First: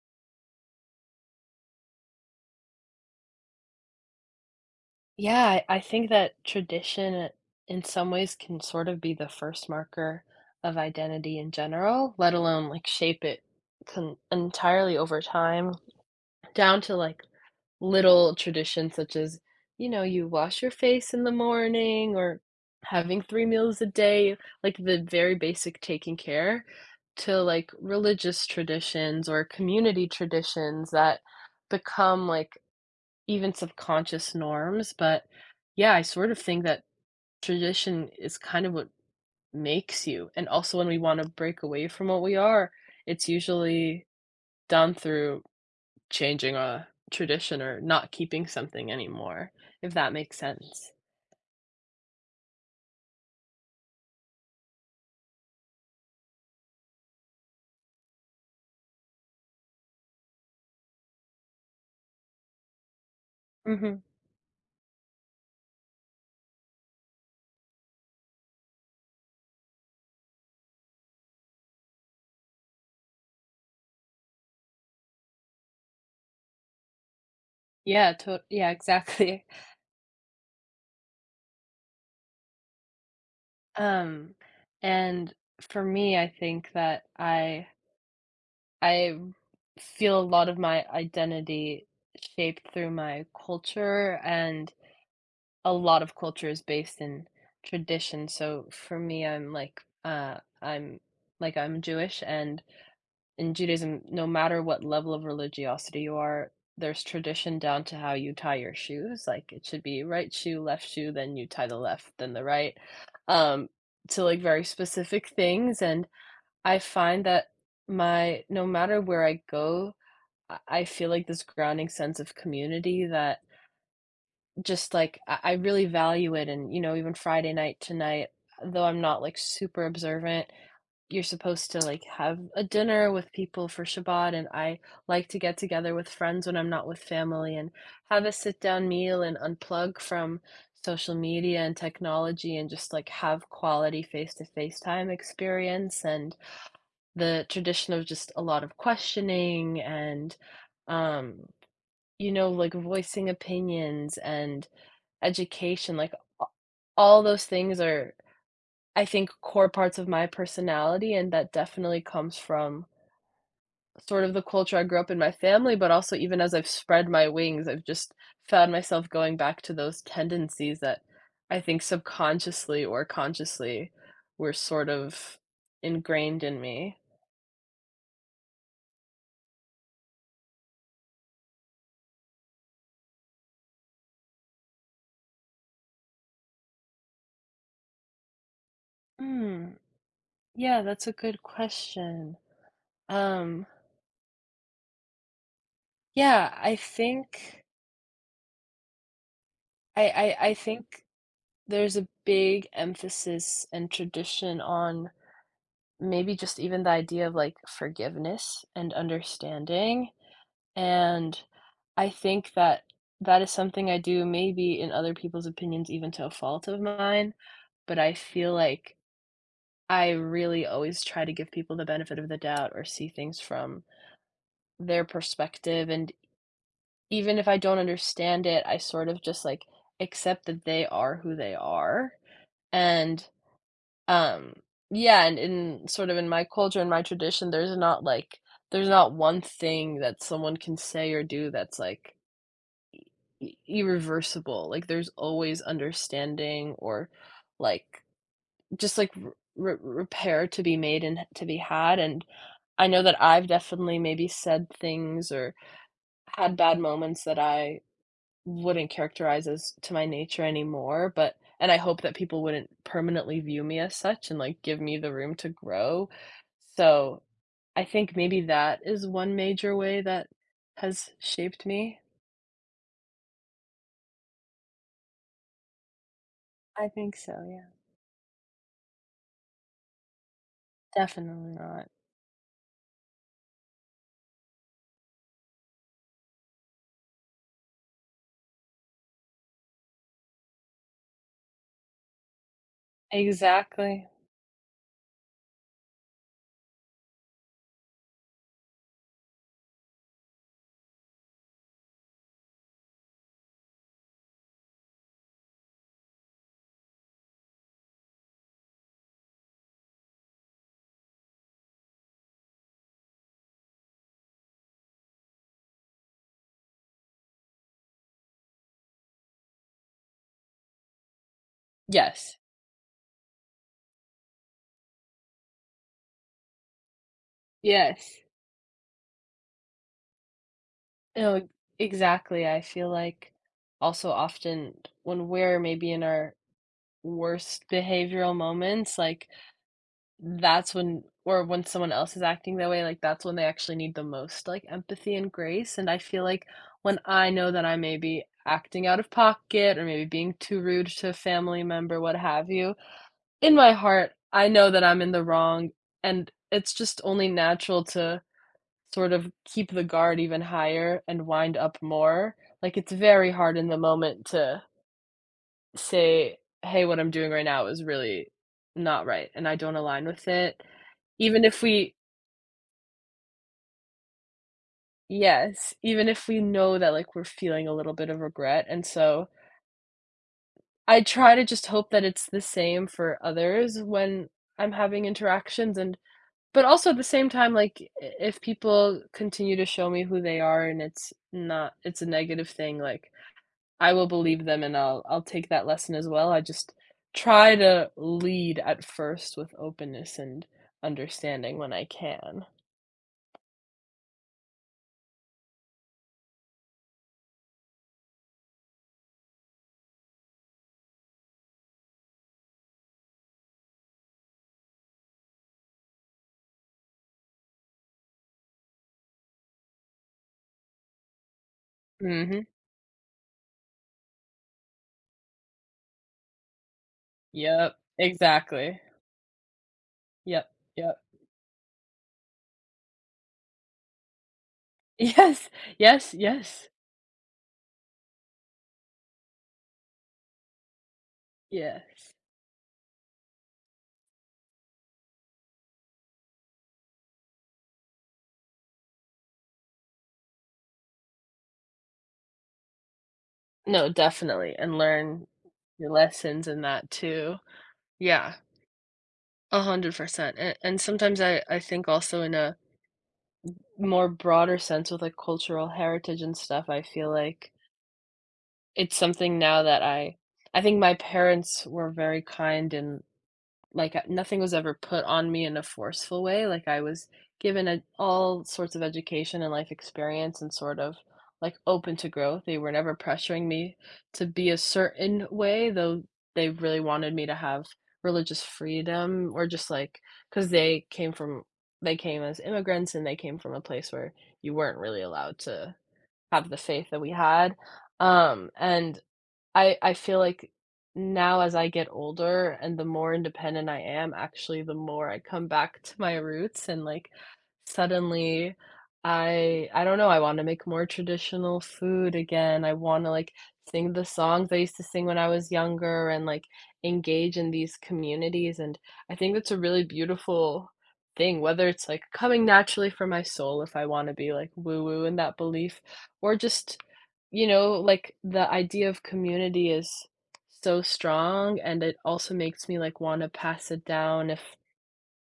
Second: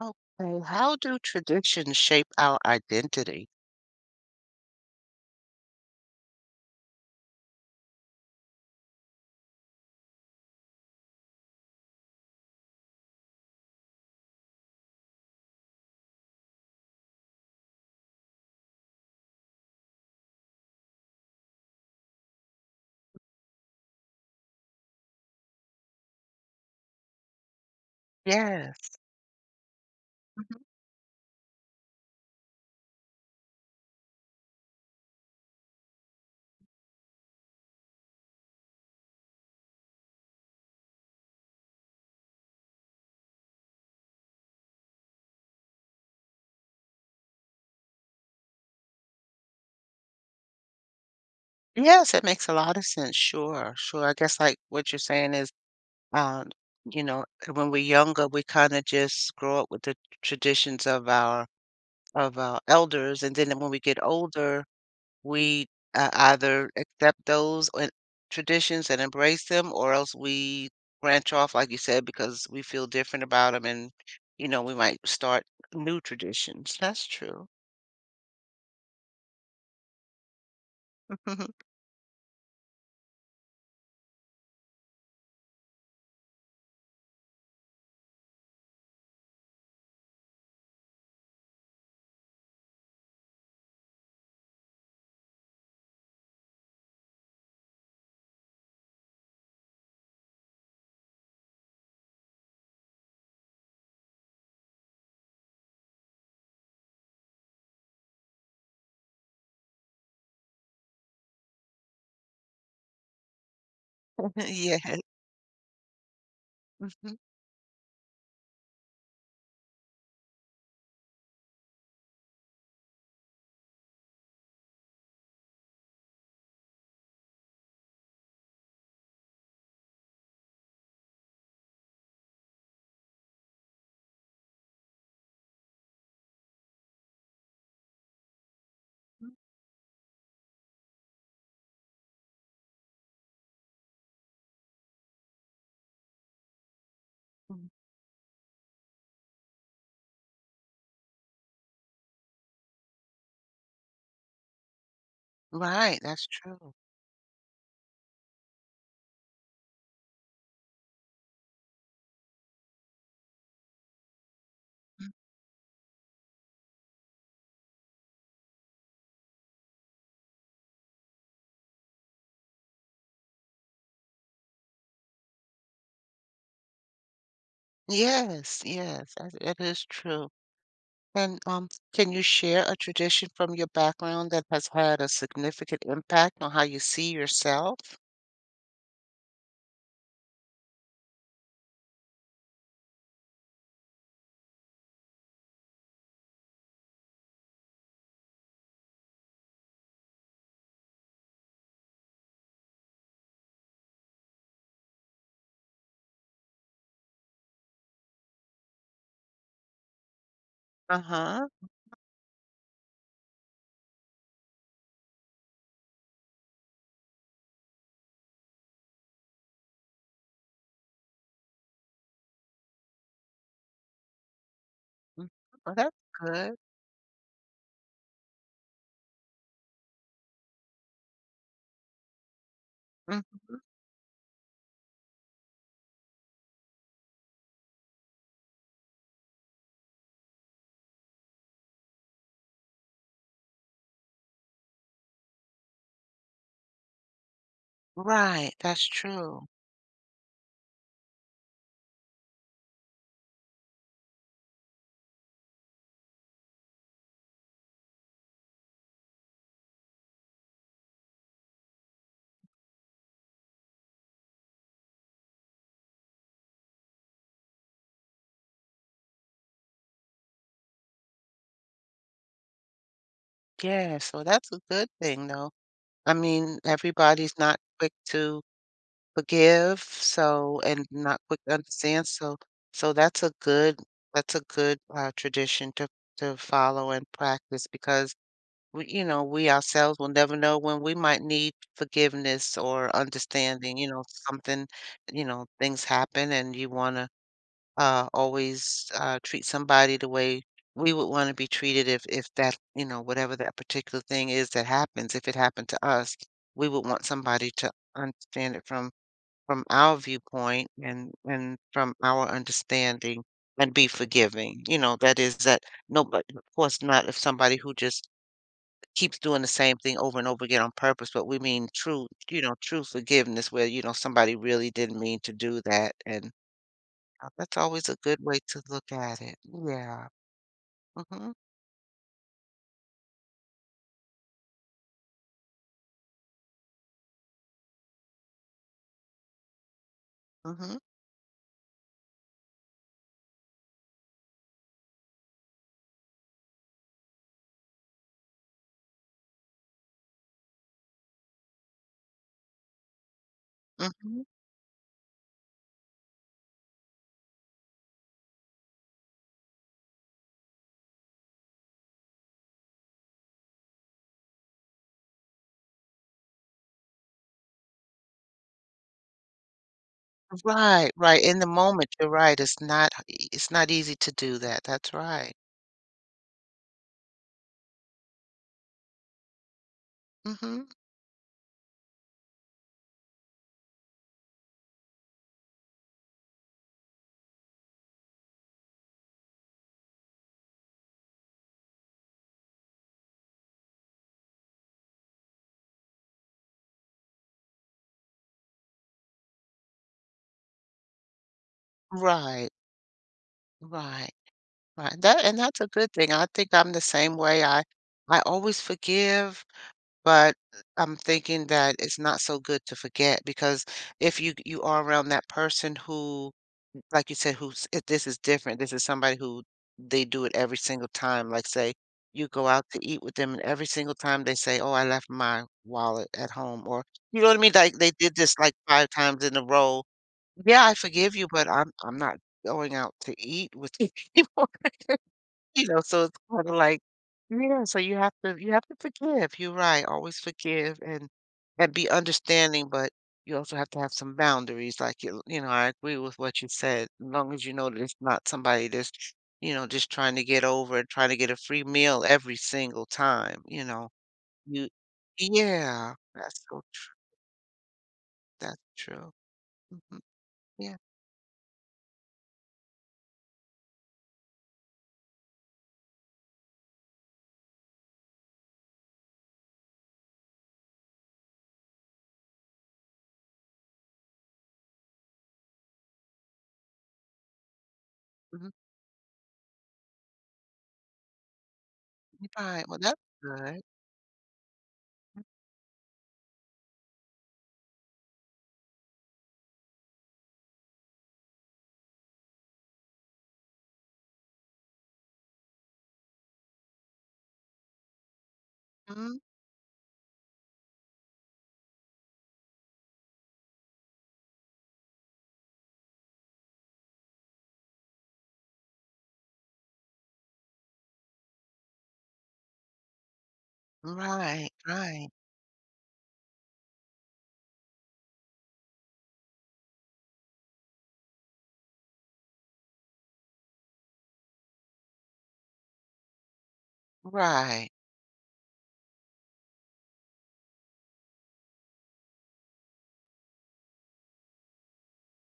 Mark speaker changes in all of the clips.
Speaker 1: Okay, how do traditions shape our identity?
Speaker 2: Yeah, I think that tradition in some ways can sort of be the first marker of identity in general, let alone like shape it con entirely over time, down to like little traditions such as, you know, you wash your face in the morning or having three meals a day, like the very basic taking care, to like religious
Speaker 1: Yes.
Speaker 2: traditions or community
Speaker 1: Mhm.
Speaker 2: traditions that become like even subconscious norms, but yeah, I sort of think that tradition is kind of what makes you. And also, when we want to break away from what we are, it's usually done through changing a tradition or not keeping something anymore, if that makes sense.
Speaker 1: Yes, it makes a lot of sense. Sure, sure. I guess like what you're saying is, um, you know, when we're younger, we kind of just grow up with the traditions of our elders, and then when we
Speaker 2: hmm
Speaker 1: get older, we either accept traditions and embrace them, or else we branch off, like you said, because we feel different about them, and you know, we might start new traditions. That's true.
Speaker 2: Yeah, yeah, exactly. Um, and for me, I think that I feel a lot of my identity shaped through my culture and a lot of culture is based in tradition. So for me, uh, I'm I'm Jewish, and in Judaism, no matter what level of religiosity you are, there's tradition down to how you tie your shoes. Like it should be right shoe, left shoe, then you tie the left, then the right, um, to like very
Speaker 1: Yes.
Speaker 2: specific things. And I
Speaker 1: Mhm.
Speaker 2: find that my no matter where I go, I feel like this grounding sense of community that just like I really value it. And even Friday night tonight, though I'm not like super observant, you're supposed to like have a dinner with people for Shabbat, and I like to get together with friends when I'm not with family and have a sit down meal and unplug from social media and technology and just like have quality face to face time experience. And the
Speaker 1: Mm.
Speaker 2: tradition of just a lot of questioning and um like voicing opinions and education,
Speaker 1: Right,
Speaker 2: like, a
Speaker 1: that's true.
Speaker 2: all those things are, I think, core parts of my personality, and that definitely comes from sort of the culture I grew up
Speaker 1: Mm.
Speaker 2: in my family, but also even as I've spread my wings, I've just found myself going back to those tendencies that I think subconsciously or consciously were sort of ingrained in me.
Speaker 1: Yes, yes, that is true. And can you share a tradition from your background that has had a significant impact on how you see yourself?
Speaker 2: Mm, yeah, that's a good question. Um, yeah, I think there's a big emphasis and tradition on maybe just even the idea of, like, forgiveness and understanding. And
Speaker 1: Uh-huh.
Speaker 2: I think that that is something I do maybe in other people's opinions even to a fault of mine, but I feel like I really always try to give people the benefit of the doubt or see things from their
Speaker 1: Mhm. Well,
Speaker 2: perspective,
Speaker 1: that's
Speaker 2: and
Speaker 1: good.
Speaker 2: even if I don't understand it, I sort of just, like, accept that they are who they are. And
Speaker 1: Mhm.
Speaker 2: Um, yeah, and in sort of in my culture and my tradition, there's not like there's not one thing that someone can say or do that's like I irreversible. Like there's always understanding, or like
Speaker 1: Right, that's
Speaker 2: just like r
Speaker 1: true.
Speaker 2: r repair to be made and to be had. And I know that I've definitely maybe said things or had bad moments that I wouldn't characterize as to my nature anymore, but and I hope that people wouldn't permanently view me as such and like give me the room to grow. So I think maybe that is one major way that has shaped me.
Speaker 1: Yeah, so that's a good thing, though. I mean,
Speaker 2: I think so,
Speaker 1: everybody's not
Speaker 2: yeah.
Speaker 1: quick to forgive, so and not quick
Speaker 2: Definitely
Speaker 1: to
Speaker 2: not.
Speaker 1: understand, so so that's a good, tradition to follow and practice because we you know, we ourselves will never know when we might need forgiveness or understanding, you know,
Speaker 2: Exactly.
Speaker 1: something you know, things happen and you wanna, always, treat somebody the way we would wanna be treated if that you know, whatever that particular thing is that happens, if it happened to us, we would want somebody to understand it from our viewpoint and from our understanding and be forgiving. You know, that is that nobody, of course, not if somebody who just keeps doing the same thing over and over again on purpose, but we mean true,
Speaker 2: Yes.
Speaker 1: you know, true forgiveness where, you know, somebody really didn't mean to do that. And that's always a good
Speaker 2: Yes.
Speaker 1: way to look at it. Yeah. Mm-hmm.
Speaker 2: No, exactly. I feel like also often when we're maybe in our worst behavioral moments, like
Speaker 1: Mm-hmm.
Speaker 2: that's when, or when someone else is acting that way, like, that's when they actually need the most, like, empathy and grace. And I feel like when I know that I may be acting out of pocket or maybe being too rude to a family member, what have you, in my heart,
Speaker 1: Mm-hmm.
Speaker 2: I know that I'm in the wrong, and it's just only natural to sort of keep the guard even higher and wind up more. Like, it's very hard in the moment to say, "Hey, what I'm doing right now is really not right, and I don't align with it."
Speaker 1: Right, right. In
Speaker 2: Even
Speaker 1: the
Speaker 2: if
Speaker 1: moment,
Speaker 2: we—
Speaker 1: you're right. It's not easy to do that. That's right.
Speaker 2: yes, even if we know that, like, we're feeling a little bit of regret. And so
Speaker 1: Mm-hmm.
Speaker 2: I try to just hope that it's the same for others when I'm having interactions. And but also at the same time, like, I if people continue to show me who they are and it's not— it's a negative thing, like, I will believe them, and I'll take that lesson as well. I just try to lead at first with openness and understanding when I can.
Speaker 1: Right, right. Right, that and that's a good thing. I think I'm the same way. I always forgive, but I'm thinking that it's not so good to forget because if you you are around that person who, like you said, who's if this is different. This is somebody who they do it every single time. Like say you
Speaker 2: Mhm.
Speaker 1: go out to eat with them, and every single time they say, "Oh, I left my wallet at home," or you know what I mean? Like
Speaker 2: Yep,
Speaker 1: they did this like
Speaker 2: exactly.
Speaker 1: five times in a row.
Speaker 2: Yep,
Speaker 1: Yeah, I
Speaker 2: yep.
Speaker 1: forgive you, but I'm not going out to eat with you.
Speaker 2: Yes,
Speaker 1: You know, so
Speaker 2: yes,
Speaker 1: it's kind of
Speaker 2: yes,
Speaker 1: like yeah, so you have to forgive. You're right, always forgive and be
Speaker 2: yes.
Speaker 1: understanding, but you also have to have some boundaries. Like you know, I agree with what you said. As long as you know that it's not somebody that's, you know, just trying to get over and trying to get a free meal every single time. You
Speaker 2: No,
Speaker 1: know,
Speaker 2: definitely,
Speaker 1: you,
Speaker 2: and learn your
Speaker 1: yeah,
Speaker 2: lessons in that too. Yeah,
Speaker 1: that's true. hmm
Speaker 2: 100%, and
Speaker 1: Yeah,
Speaker 2: and sometimes I think also in a more broader sense with, like, cultural heritage and stuff, I feel like it's something now that I— I think my parents were very kind in— like, nothing was ever put on me in a forceful way. Like, I was given a all
Speaker 1: hmm
Speaker 2: sorts of education and life experience and sort of, like, open to growth. They
Speaker 1: right.
Speaker 2: were
Speaker 1: Well,
Speaker 2: never
Speaker 1: that's
Speaker 2: pressuring
Speaker 1: good.
Speaker 2: me to be a certain way, though they really wanted me to have religious freedom, or just, like, because they came as immigrants, and they came from a place where you weren't really allowed to have the faith that we had, and
Speaker 1: Mhm.
Speaker 2: I feel like now as I get older and the more independent I am, actually, the more I come back to my roots. And like, suddenly, I don't know, I want to make more traditional food again. I want to like sing the songs
Speaker 1: Right,
Speaker 2: I used to sing
Speaker 1: right,
Speaker 2: when I was younger and like engage in these communities. And I think that's a really beautiful thing, whether it's like coming naturally from my soul if I want to be like woo woo in that belief, or just, you
Speaker 1: right,
Speaker 2: know, like, the idea of community is so strong. And it also makes me, like, wanna pass it down. If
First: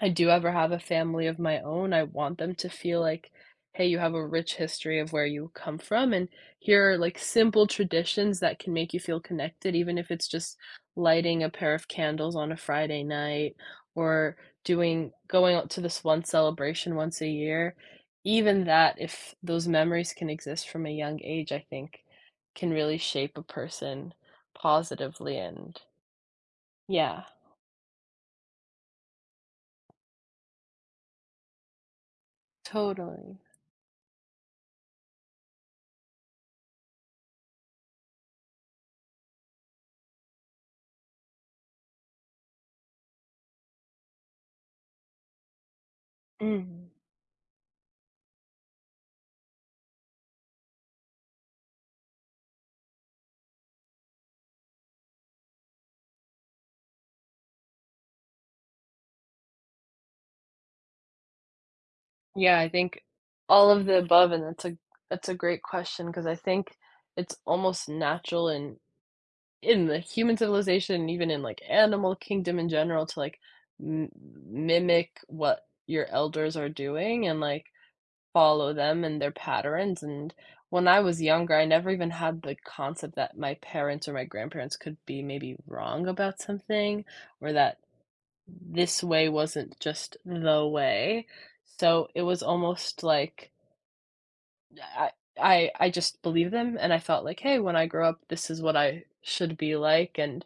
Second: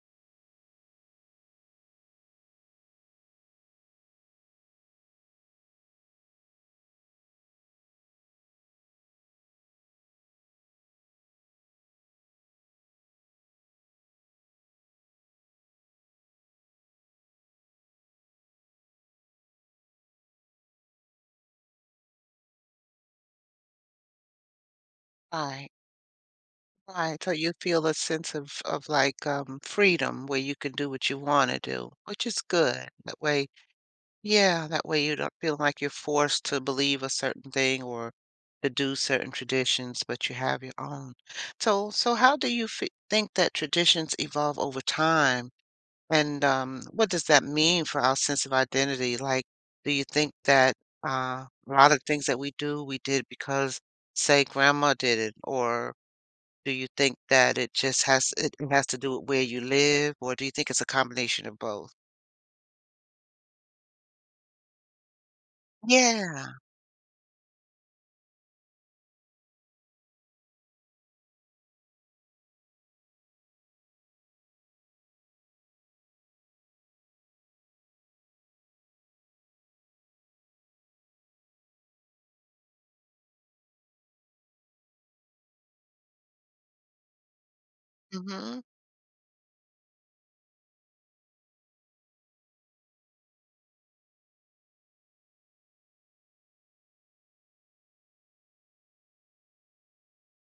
Speaker 2: I do ever have a family of my own, I want them to feel like, hey, you have a rich history of where you come from, and here are like simple traditions that can make you feel connected, even if it's just lighting a pair of candles on a Friday night, or doing going out to this one celebration once a year. Even that, if those memories can exist from a young age, I think can really shape a person positively.
Speaker 1: right.
Speaker 2: And
Speaker 1: Right,
Speaker 2: yeah,
Speaker 1: so you feel a sense of, like, freedom where you can do what you wanna do, which is good. That
Speaker 2: totally.
Speaker 1: way yeah, that way you don't feel like you're forced to believe a certain thing or to do certain traditions, but you have your own. So so how do you fe think that traditions evolve over time? And,
Speaker 2: Mhm.
Speaker 1: what does that mean for our sense of identity? Like, do you think that, a lot of things that we do, we did because, say, grandma did it or do you think that it just has it has to do with where you live, or do you think it's a combination of both?
Speaker 2: Yeah, I think all of the above, and that's a— that's a great question, because I
Speaker 1: Yeah.
Speaker 2: think it's almost natural in— in the human civilization and even in like animal kingdom in general to like m- mimic what your elders are doing and like follow them and their patterns. And when I was younger, I never even had the concept that my parents or my grandparents could be maybe wrong about something, or that
Speaker 1: Mhm.
Speaker 2: this way wasn't just the way. So it was almost like I I just believe them, and I felt like, "Hey, when I grow up, this is what I should be like." And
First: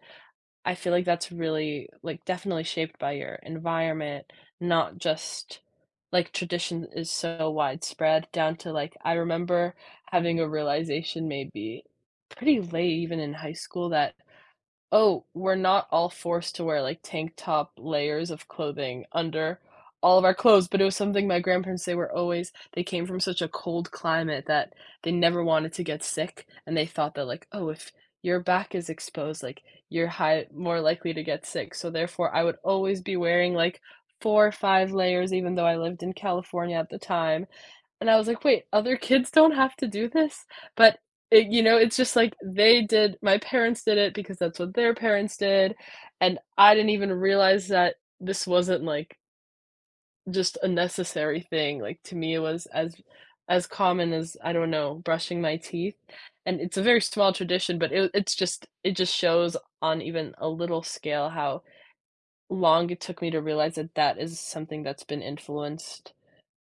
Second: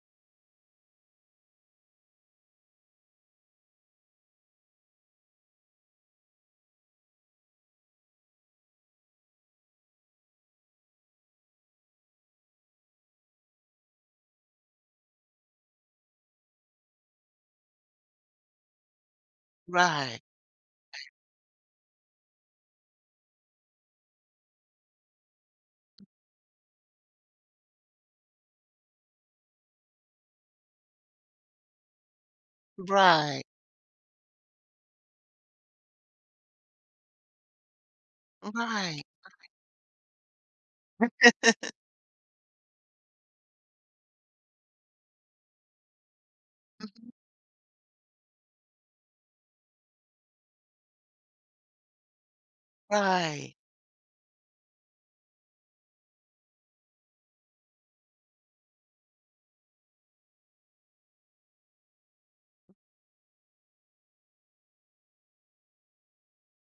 Speaker 2: I feel like that's really, like, definitely shaped by your environment, not just— like, tradition is so widespread down to, like, I remember having a realization maybe pretty late even in high school that— oh, we're not all forced to wear, like, tank top layers of clothing under all
Speaker 1: Right.
Speaker 2: of our clothes. But it was something my grandparents— they were always— they came from such a cold climate that they never wanted to get sick, and they thought that, like, "Oh, if your back is exposed, like, you're high more likely to get sick." So, therefore, I would always be
Speaker 1: Right.
Speaker 2: wearing, like, 4 or 5 layers even though I lived in California at the time, and I was like, "Wait, other
Speaker 1: Right.
Speaker 2: kids don't have to do this?" But it, you know, it's just like they did my parents did it because that's what their parents did, and I didn't
Speaker 1: Mhm.
Speaker 2: even realize that this wasn't, like, just a necessary thing. Like, to me, it was
Speaker 1: Right.
Speaker 2: as common as, I don't know, brushing my teeth. And it's a very small tradition, but it— it's just— it just shows on even a little scale how long it took me to realize that that is something that's been influenced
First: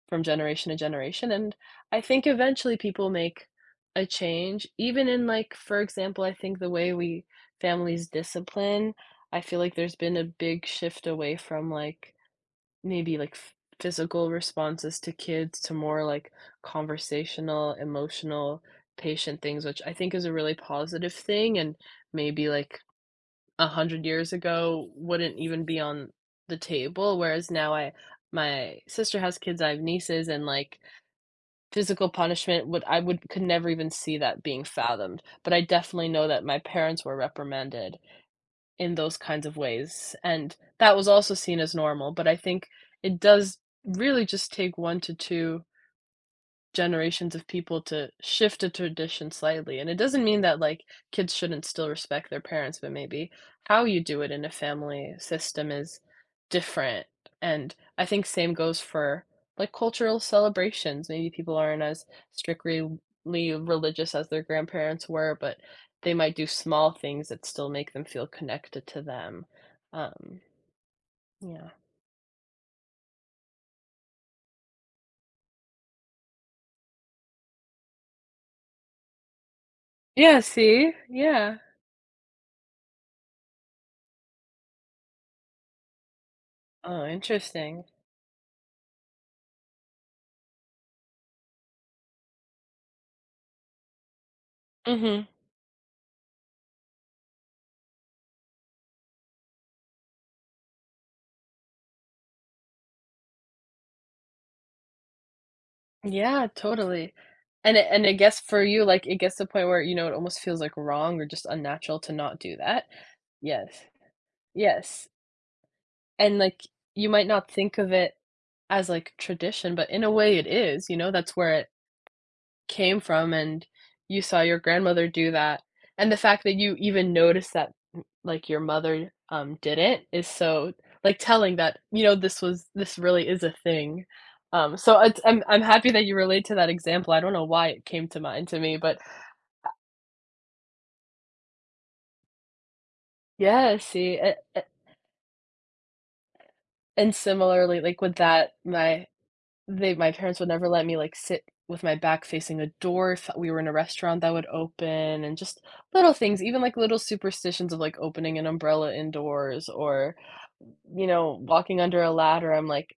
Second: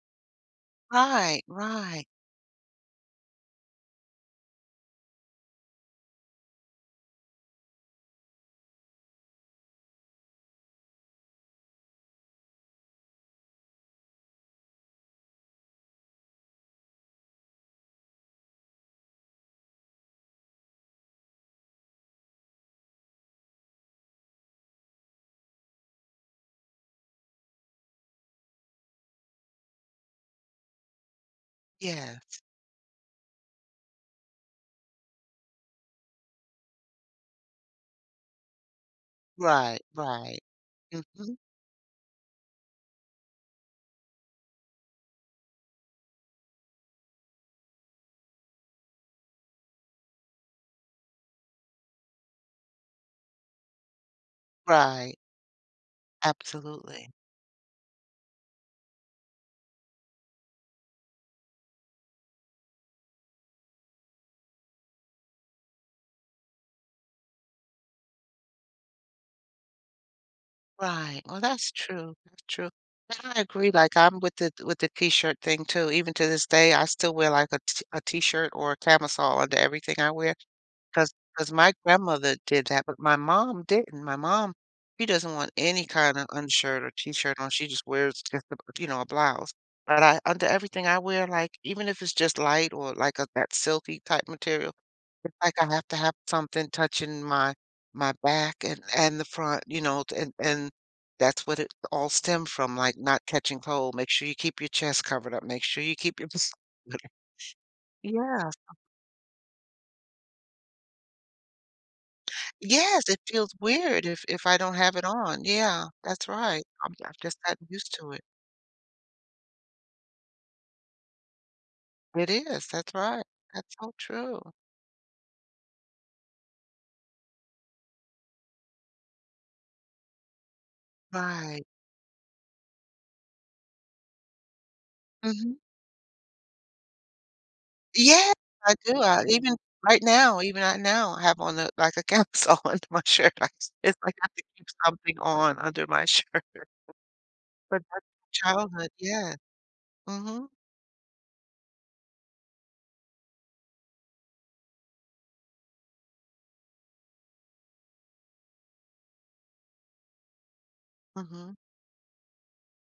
Speaker 2: from generation to generation.
Speaker 1: Right.
Speaker 2: And I
Speaker 1: Right.
Speaker 2: think eventually people make a change, even in, like, for example, I think the way we families discipline, I feel like there's been a big shift away from, like, maybe, like, ph physical responses to kids, to more, like, conversational, emotional, patient things, which I think is a really positive thing. And maybe, like, 100 years ago wouldn't even be on the table, whereas now I— my sister has kids, I have nieces, and, like, physical
Speaker 1: Yeah.
Speaker 2: punishment— would I would could never even see that being fathomed. But I definitely know that my parents were reprimanded in those kinds of
Speaker 1: Right.
Speaker 2: ways,
Speaker 1: Right.
Speaker 2: and that was also
Speaker 1: Mhm.
Speaker 2: seen as normal. But I think it does really just take 1 to 2 generations of people to shift a tradition slightly, and it doesn't mean that, like, kids shouldn't still respect their parents, but maybe how you do it in a family
Speaker 1: Right.
Speaker 2: system is different.
Speaker 1: Absolutely.
Speaker 2: And I think same goes for, like, cultural celebrations. Maybe people aren't as strictly religious as their grandparents were, but they might do small things that still make them feel connected to them. Um,
Speaker 1: Right. Well,
Speaker 2: yeah.
Speaker 1: that's true. That's true. And I agree. Like I'm with the t-shirt thing too. Even to this day, I still wear like a t-shirt or a camisole under everything I wear.
Speaker 2: Yeah, see?
Speaker 1: Cause, cause
Speaker 2: Yeah.
Speaker 1: my grandmother did that, but my mom didn't. My mom, she doesn't want any kinda undershirt or
Speaker 2: Oh,
Speaker 1: T-shirt on, she
Speaker 2: interesting.
Speaker 1: just wears just a you know, a blouse. But I under everything I wear, like, even if it's just light or like a that silky type material,
Speaker 2: Mhm.
Speaker 1: it's like I have to have something touching my my back and the front, you know, and that's what it all stemmed from, like, not catching cold, make sure you keep your chest covered up, make sure you keep your
Speaker 2: Yeah, totally. And I— and I guess
Speaker 1: Yeah.
Speaker 2: for you, like, it gets to the point where, you know, it almost feels, like, wrong or just unnatural to not do that.
Speaker 1: Yes, it feels
Speaker 2: Yes.
Speaker 1: weird if I don't have it
Speaker 2: Yes.
Speaker 1: on. Yeah, that's
Speaker 2: And, like,
Speaker 1: right. I'm
Speaker 2: you
Speaker 1: I've
Speaker 2: might
Speaker 1: just
Speaker 2: not
Speaker 1: gotten
Speaker 2: think of
Speaker 1: used to
Speaker 2: it
Speaker 1: it.
Speaker 2: as, like, tradition, but in a way it is, you know, that's where
Speaker 1: It is, that's
Speaker 2: came
Speaker 1: right.
Speaker 2: from. And
Speaker 1: That's so
Speaker 2: you
Speaker 1: true.
Speaker 2: saw your grandmother do that, and the fact that you even noticed that, mm, like, your mother, did it is so, like, telling
Speaker 1: Right.
Speaker 2: that, you know, this was— this really is a thing. So it's— I'm
Speaker 1: Mhm.
Speaker 2: I'm happy that you relate to that example. I don't know why it came to
Speaker 1: Yes,
Speaker 2: mind to
Speaker 1: I
Speaker 2: me, but
Speaker 1: do. I even right now, I have on a like a camisole under my shirt. I
Speaker 2: yeah,
Speaker 1: it's like
Speaker 2: see,
Speaker 1: I have to
Speaker 2: a
Speaker 1: keep something on under my shirt.
Speaker 2: and similarly,
Speaker 1: But
Speaker 2: like,
Speaker 1: that's
Speaker 2: with that,
Speaker 1: childhood,
Speaker 2: my
Speaker 1: yes.
Speaker 2: they— my parents
Speaker 1: Mhm.
Speaker 2: would never let me, like, sit with my back facing a door if we were in a restaurant that would open. And just little things, even, like, little superstitions of, like, opening an umbrella indoors, or, you know,
Speaker 1: Mhm.
Speaker 2: walking under a ladder. I'm like,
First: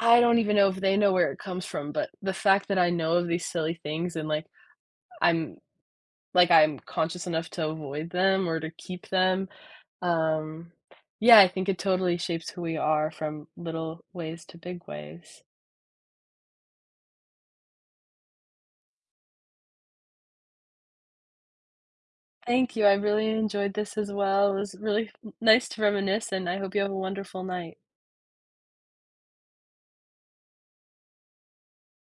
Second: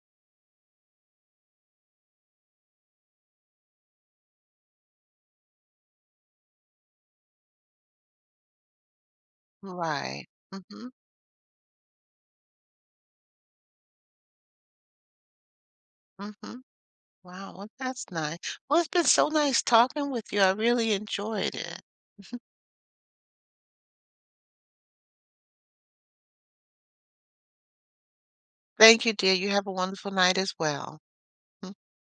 Speaker 2: I don't even know if they know where it comes from, but the fact that I know of these silly things, and, like, I'm— like, I'm conscious enough to avoid them or to keep them,
Speaker 1: Right.
Speaker 2: um,
Speaker 1: Mhm.
Speaker 2: yeah, I think it totally shapes who we are from little ways to big ways.
Speaker 1: Mhm. Wow, well, that's nice. Well, it's been so nice talking with you. I really enjoyed it.
Speaker 2: Thank you, I really enjoyed this as well. It was really nice to reminisce, and I hope you have a wonderful night.
Speaker 1: Thank you, dear. You have a wonderful night as well.